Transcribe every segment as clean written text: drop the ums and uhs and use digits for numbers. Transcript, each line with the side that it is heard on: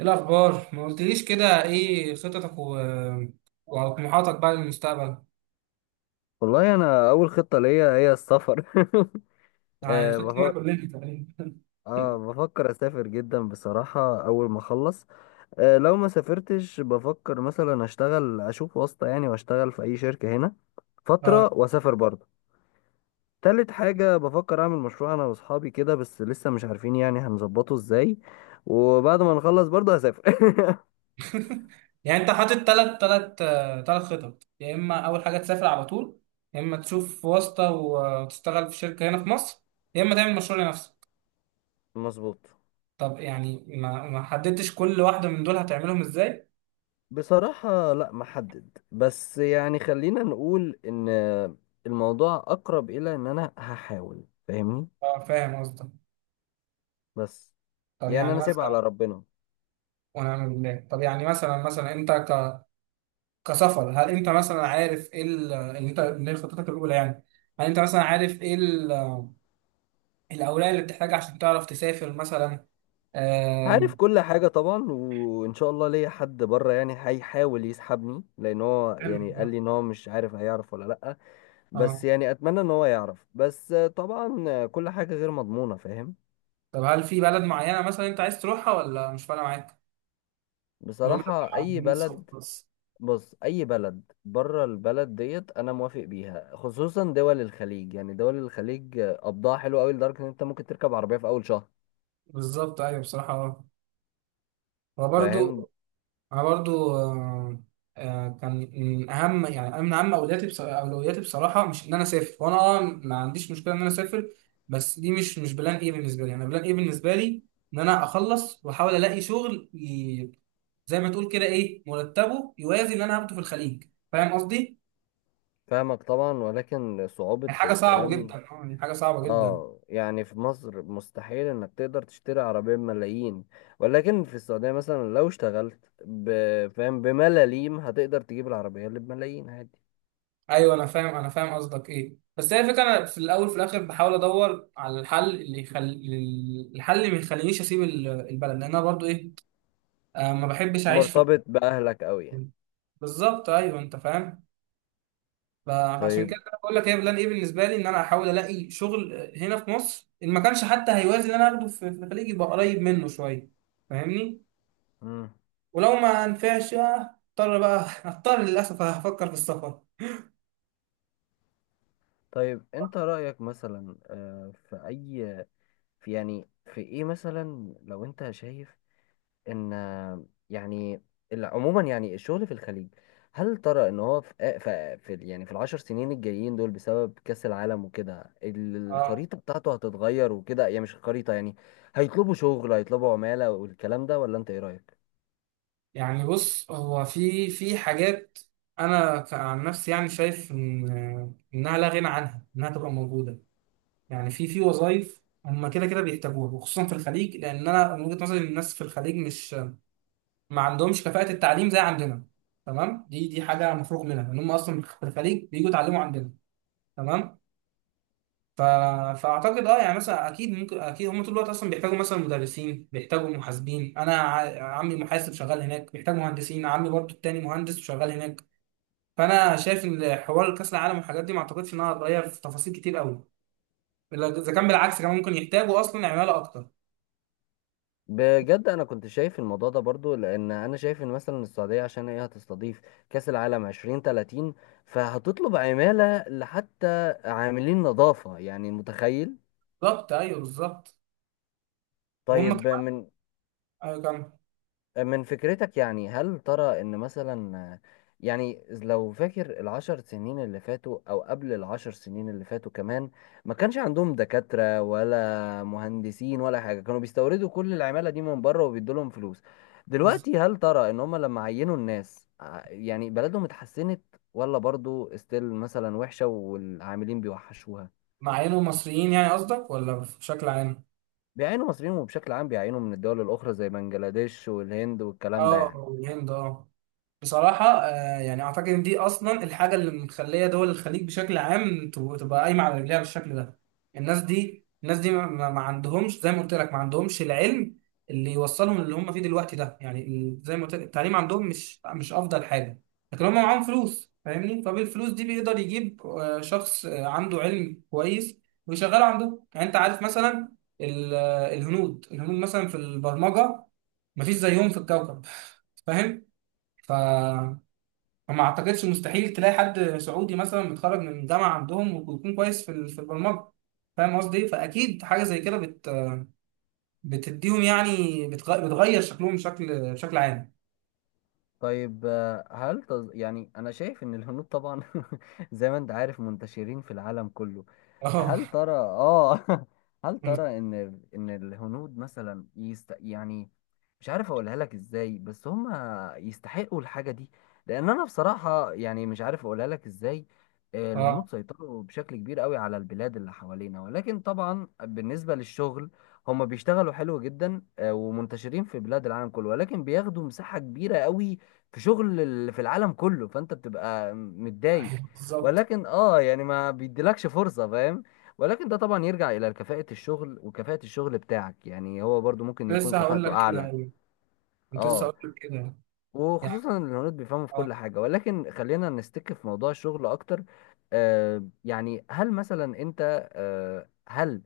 right: ايه الاخبار؟ ما قلتليش كده ايه خططك وطموحاتك بقى للمستقبل.
left: والله انا اول خطه ليا هي السفر.
right: يعني
left: آه،
right: خطتنا
left: بف...
right: كلنا تقريبا.
left: اه بفكر اسافر جدا بصراحه اول ما اخلص. لو ما سافرتش بفكر مثلا اشتغل، اشوف واسطه يعني واشتغل في اي شركه هنا
right: اه.
left: فتره واسافر برضه. تالت حاجه بفكر اعمل مشروع انا واصحابي كده، بس لسه مش عارفين يعني هنظبطه ازاي. وبعد ما نخلص برضه هسافر.
right: يعني انت حاطط ثلاث خطط، يا اما اول حاجه تسافر على طول، يا اما تشوف واسطه وتشتغل في شركه هنا في مصر، يا اما تعمل مشروع لنفسك.
left: مظبوط.
right: طب يعني ما حددتش كل واحده من دول هتعملهم ازاي؟
left: بصراحة لا محدد، بس يعني خلينا نقول ان الموضوع اقرب الى ان انا هحاول، فاهمني.
right: اه، فاهم قصدك.
left: بس
right: طب
left: يعني
right: يعني
left: انا سايبها على
right: مثلا.
left: ربنا.
right: ونعم بالله. طب يعني مثلا انت كسفر، هل انت مثلا عارف ايه اللي هي خطتك الاولى يعني؟ هل انت مثلا عارف ايه الاوراق اللي بتحتاجها عشان تعرف تسافر مثلا؟
left: عارف
right: آم،
left: كل حاجة طبعا، وان شاء الله ليا حد بره يعني هيحاول يسحبني، لان هو
right: حلو.
left: يعني
right: ده.
left: قال لي ان هو مش عارف هيعرف ولا لا. بس
right: اه.
left: يعني اتمنى ان هو يعرف، بس طبعا كل حاجة غير مضمونة، فاهم.
right: طب هل في بلد معينه مثلا انت عايز تروحها ولا مش فارقه معاك؟ المهم إنك تبقى
left: بصراحة اي
right: عاملين صوت
left: بلد.
right: بس.
left: بص، اي بلد بره البلد ديت انا موافق بيها، خصوصا دول الخليج. يعني دول الخليج قبضها حلو قوي، لدرجه ان انت ممكن تركب عربيه في اول شهر،
right: بالظبط، ايوه، بصراحه، اه.
left: فاهم.
right: وبرده. انا برضو كان من اهم، يعني من اهم اولوياتي اولوياتي بصراحه، مش ان انا اسافر، وانا ما عنديش مشكله ان انا اسافر. بس دي مش بلان ايه بالنسبه لي، انا بلان ايه بالنسبه لي ان انا اخلص واحاول الاقي شغل زي ما تقول كده ايه، مرتبه يوازي اللي انا هاخده في الخليج. فاهم قصدي؟
left: فاهمك طبعا، ولكن صعوبه
right: يعني حاجه صعبه جدا،
left: الكلام.
right: يعني حاجه صعبه جدا.
left: اه يعني في مصر مستحيل انك تقدر تشتري عربيه بملايين، ولكن في السعوديه مثلا لو اشتغلت فاهم، بملاليم هتقدر تجيب العربيه اللي بملايين عادي.
right: ايوه، انا فاهم قصدك ايه، بس هي الفكره، انا في الاول في الاخر بحاول ادور على الحل اللي الحل اللي ما يخلينيش اسيب البلد، لان انا برضو ايه، ما بحبش اعيش في.
left: مرتبط باهلك قوي يعني.
right: بالظبط، ايوه، انت فاهم. فعشان كده
left: طيب.
right: انا بقول لك هي بلان ايه بالنسبه لي، ان انا احاول الاقي شغل هنا في مصر، ان ما كانش حتى هيوازي اللي انا اخده في الخليج، يبقى قريب منه شويه. فاهمني؟
left: مم.
right: ولو ما نفعش، اضطر بقى اضطر للاسف هفكر في السفر.
left: طيب انت رأيك مثلا، في اي، في يعني في ايه، مثلا لو انت شايف ان يعني عموما يعني الشغل في الخليج، هل ترى ان هو في يعني في العشر سنين الجايين دول، بسبب كأس العالم وكده،
right: اه،
left: الخريطة بتاعته هتتغير وكده، يعني مش الخريطة، يعني هيطلبوا شغل، هيطلبوا عمالة والكلام ده، ولا انت ايه رأيك؟
right: يعني بص، هو في حاجات، انا عن نفسي يعني شايف ان انها لا غنى عنها، انها تبقى موجوده. يعني في وظائف هم كده كده بيحتاجوها، وخصوصا في الخليج، لان انا من وجهة نظري إن الناس في الخليج مش. ما عندهمش كفاءة التعليم زي عندنا. تمام، دي حاجة مفروغ منها ان هم اصلا في الخليج بييجوا يتعلموا عندنا. تمام. ف... فاعتقد يعني مثلا اكيد ممكن، اكيد هم طول الوقت اصلا بيحتاجوا مثلا مدرسين، بيحتاجوا محاسبين، انا عمي محاسب شغال هناك، بيحتاج مهندسين. عمي برضو التاني مهندس وشغال هناك. فانا شايف ان حوار كاس العالم والحاجات دي ما اعتقدش انها هتغير في تفاصيل كتير قوي، الا اذا كان بالعكس، كمان ممكن يحتاجوا اصلا عماله اكتر.
left: بجد انا كنت شايف الموضوع ده برضو، لان انا شايف ان مثلا السعوديه عشان هي هتستضيف كاس العالم 2030، فهتطلب عماله لحتى عاملين نظافه، يعني متخيل.
right: بالظبط، ايوه، بالظبط. وهم
left: طيب،
right: كمان.
left: من
right: ايوه كمان.
left: من فكرتك، يعني هل ترى ان مثلا، يعني لو فاكر العشر سنين اللي فاتوا او قبل العشر سنين اللي فاتوا كمان، ما كانش عندهم دكاترة ولا مهندسين ولا حاجة، كانوا بيستوردوا كل العمالة دي من بره وبيدوا لهم فلوس.
right: بالظبط.
left: دلوقتي هل ترى ان هم لما عينوا الناس يعني بلدهم اتحسنت، ولا برضو استيل مثلا وحشة والعاملين بيوحشوها؟
right: مع انه مصريين يعني قصدك؟ ولا بشكل عام؟
left: بيعينوا مصريين، وبشكل عام بيعينوا من الدول الاخرى زي بنجلاديش والهند والكلام ده يعني.
right: اه، الهند، اه. بصراحة، يعني أعتقد إن دي أصلا الحاجة اللي مخلية دول الخليج بشكل عام تبقى قايمة على رجليها بالشكل ده. الناس دي ما عندهمش، زي ما قلت لك، ما عندهمش العلم اللي يوصلهم اللي هم فيه دلوقتي ده، يعني زي ما قلت لك التعليم عندهم مش أفضل حاجة. لكن هم معاهم فلوس، فاهمني؟ فبالفلوس دي بيقدر يجيب شخص عنده علم كويس، ويشغله عندهم. يعني أنت عارف مثلا الهنود مثلا في البرمجة، مفيش زيهم في الكوكب، فاهم؟ ف فما اعتقدش، مستحيل تلاقي حد سعودي مثلا متخرج من جامعه عندهم ويكون كويس في البرمجه. فاهم قصدي؟ فاكيد حاجه زي كده بتديهم يعني، بتغير شكلهم بشكل عام.
left: طيب، يعني أنا شايف إن الهنود طبعا زي ما أنت عارف منتشرين في العالم كله. هل
right: اه.
left: ترى، هل ترى إن الهنود مثلا يعني مش عارف أقولها لك إزاي، بس هم يستحقوا الحاجة دي، لأن أنا بصراحة يعني مش عارف أقولها لك إزاي.
right: اه.
left: الهنود سيطروا بشكل كبير قوي على البلاد اللي حوالينا، ولكن طبعا بالنسبة للشغل هم بيشتغلوا حلو جدا، ومنتشرين في بلاد العالم كله، ولكن بياخدوا مساحة كبيرة قوي في شغل في العالم كله، فانت بتبقى متضايق.
right: أيوة، بالظبط.
left: ولكن يعني ما بيديلكش فرصة، فاهم. ولكن ده طبعا يرجع الى كفاءة الشغل، وكفاءة الشغل بتاعك يعني هو برضو ممكن يكون
right: لسه هقول
left: كفاءته
right: لك كده،
left: اعلى.
right: ايوه. كنت لسه
left: اه
right: هقول لك كده. يعني
left: وخصوصا إن الهنود بيفهموا في كل
right: اه.
left: حاجة، ولكن خلينا نستك في موضوع الشغل اكتر. يعني هل مثلا انت، هل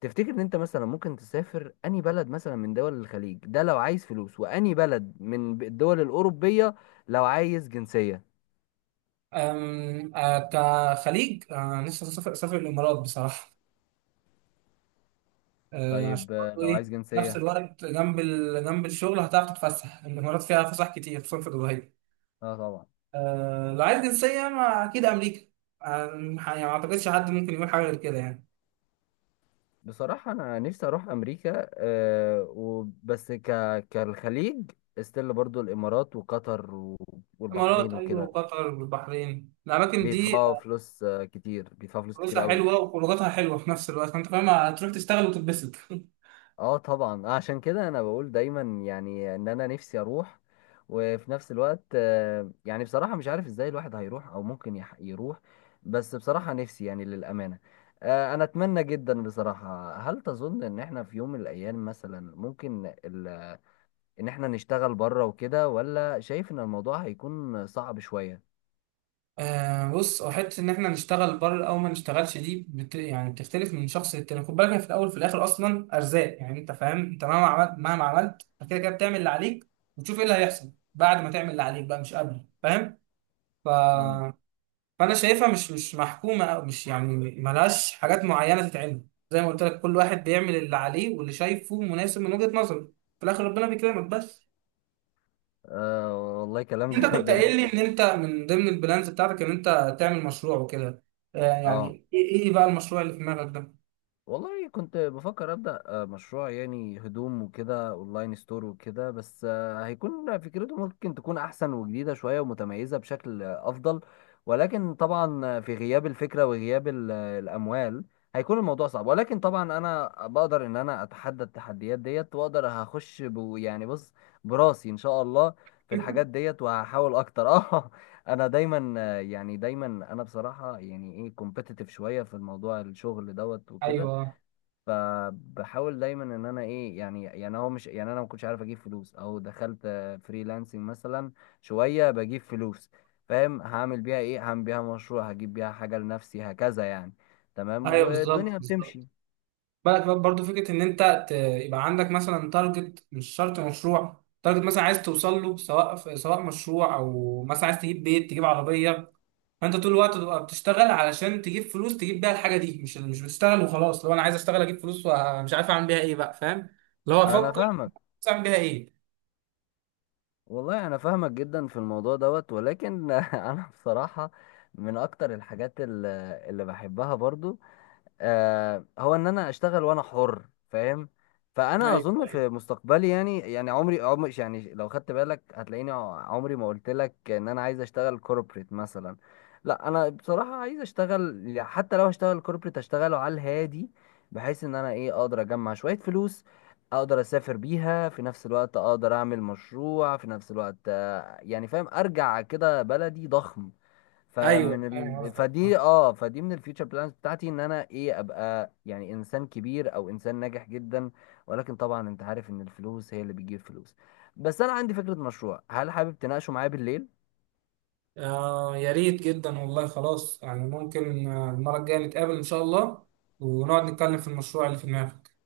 left: تفتكر ان انت مثلا ممكن تسافر اني بلد مثلا من دول الخليج ده لو عايز فلوس، واني بلد من الدول الاوروبية لو عايز جنسية.
right: أم، آه، كخليج، لسه سافر الامارات بصراحه، عشان
left: طيب،
right: برضه
left: لو
right: ايه،
left: عايز
right: نفس
left: جنسية.
right: الوقت جنب جنب الشغل هتعرف تتفسح. الامارات فيها فسح كتير، خصوصا في دبي.
left: اه طبعا.
right: لو عايز جنسية، ما أكيد أمريكا. آه، يعني ما أعتقدش حد ممكن يقول حاجة غير كده يعني.
left: بصراحة أنا نفسي أروح أمريكا، وبس كالخليج استيل، برضو الإمارات وقطر
right: الإمارات،
left: والبحرين
right: أيوة،
left: وكده،
right: وقطر والبحرين، الأماكن دي
left: بيدفعوا فلوس كتير، بيدفعوا فلوس كتير
right: فلوسها
left: قوي.
right: حلوة وخروجاتها حلوة في نفس الوقت، فأنت فاهم، هتروح تشتغل وتتبسط.
left: اه طبعا، عشان كده انا بقول دايما، يعني ان انا نفسي اروح. وفي نفس الوقت يعني بصراحة مش عارف ازاي الواحد هيروح، او ممكن يروح. بس بصراحة نفسي يعني، للأمانة، انا اتمنى جدا بصراحة. هل تظن ان احنا في يوم من الايام مثلا ممكن ان احنا نشتغل بره وكده، ولا شايف ان الموضوع هيكون صعب شوية؟
right: آه، بص، هو حتة إن إحنا نشتغل بره أو ما نشتغلش دي يعني بتختلف من شخص للتاني. خد بالك، هي في الأول وفي الآخر أصلا أرزاق، يعني أنت فاهم، أنت مهما عملت مهما عملت أنت كده كده بتعمل اللي عليك، وتشوف إيه اللي هيحصل بعد ما تعمل اللي عليك بقى، مش قبل، فاهم؟
left: مم.
right: فانا شايفها مش محكومه، او مش يعني، ملهاش حاجات معينه تتعمل. زي ما قلت لك، كل واحد بيعمل اللي عليه واللي شايفه مناسب من وجهه نظره. في الاخر ربنا بيكرمك بس.
left: أه والله كلام
right: انت كنت قايل
left: جميل
right: لي
left: جدا.
right: ان انت من ضمن البلانز بتاعتك ان انت تعمل مشروع وكده، آه
left: اه
right: يعني ايه، إيه بقى المشروع اللي في دماغك ده؟
left: والله كنت بفكر أبدأ مشروع يعني هدوم وكده، أونلاين ستور وكده، بس هيكون فكرته ممكن تكون أحسن وجديدة شوية ومتميزة بشكل أفضل. ولكن طبعا في غياب الفكرة وغياب الأموال هيكون الموضوع صعب. ولكن طبعا أنا بقدر إن أنا أتحدى التحديات ديت، وأقدر هخش يعني بص، براسي إن شاء الله، في الحاجات ديت، وهحاول أكتر. أه. انا دايما، يعني دايما انا بصراحه يعني ايه، كومبيتيتيف شويه في الموضوع الشغل دوت وكده.
right: ايوه،
left: فبحاول دايما ان انا ايه، يعني هو مش، يعني انا ما كنتش عارف اجيب فلوس، او دخلت فريلانسنج مثلا شويه بجيب فلوس، فاهم. هعمل بيها ايه؟ هعمل بيها مشروع، هجيب بيها حاجه لنفسي، هكذا يعني. تمام،
right: ايوه، بالظبط،
left: والدنيا
right: بالظبط.
left: بتمشي.
right: بالك بقى برضه فكره ان انت يبقى عندك مثلا تارجت، مش شرط مشروع، تارجت مثلا عايز توصل له، سواء سواء مشروع، او مثلا عايز تجيب بيت، تجيب عربيه، فانت طول الوقت تبقى بتشتغل علشان تجيب فلوس، تجيب بيها الحاجه دي، مش بتشتغل وخلاص. لو انا عايز اشتغل اجيب فلوس ومش عارف اعمل بيها ايه بقى، فاهم؟ اللي هو
left: انا
right: افكر
left: فاهمك.
right: اعمل بيها ايه.
left: والله انا فاهمك جدا في الموضوع دوت، ولكن انا بصراحه من اكتر الحاجات اللي بحبها برضو، هو ان انا اشتغل وانا حر، فاهم. فانا
right: ايوه،
left: اظن
right: ايوه،
left: في مستقبلي، يعني عمري عمري، يعني لو خدت بالك هتلاقيني عمري ما قلت لك ان انا عايز اشتغل كوربريت مثلا. لا انا بصراحة عايز اشتغل، يعني حتى لو هشتغل كوربريت اشتغله على الهادي، بحيث ان انا ايه اقدر اجمع شوية فلوس، اقدر اسافر بيها في نفس الوقت، اقدر اعمل مشروع في نفس الوقت، يعني فاهم، ارجع كده بلدي ضخم.
right: ايوه،
left: فمن
right: يعني قصدك، اه.
left: فدي من الفيوتشر بلانز بتاعتي، ان انا ايه، ابقى يعني انسان كبير، او انسان ناجح جدا. ولكن طبعا انت عارف ان الفلوس هي اللي بتجيب فلوس. بس انا عندي فكرة مشروع، هل حابب تناقشه معايا بالليل؟
right: يا ريت جدا والله. خلاص، يعني ممكن المره الجايه نتقابل ان شاء الله، ونقعد نتكلم في المشروع اللي في دماغك.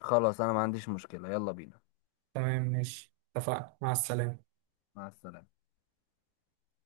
left: خلاص، انا ما عنديش مشكلة، يلا بينا.
right: تمام، ماشي، اتفقنا، مع السلامه.
left: مع السلامة.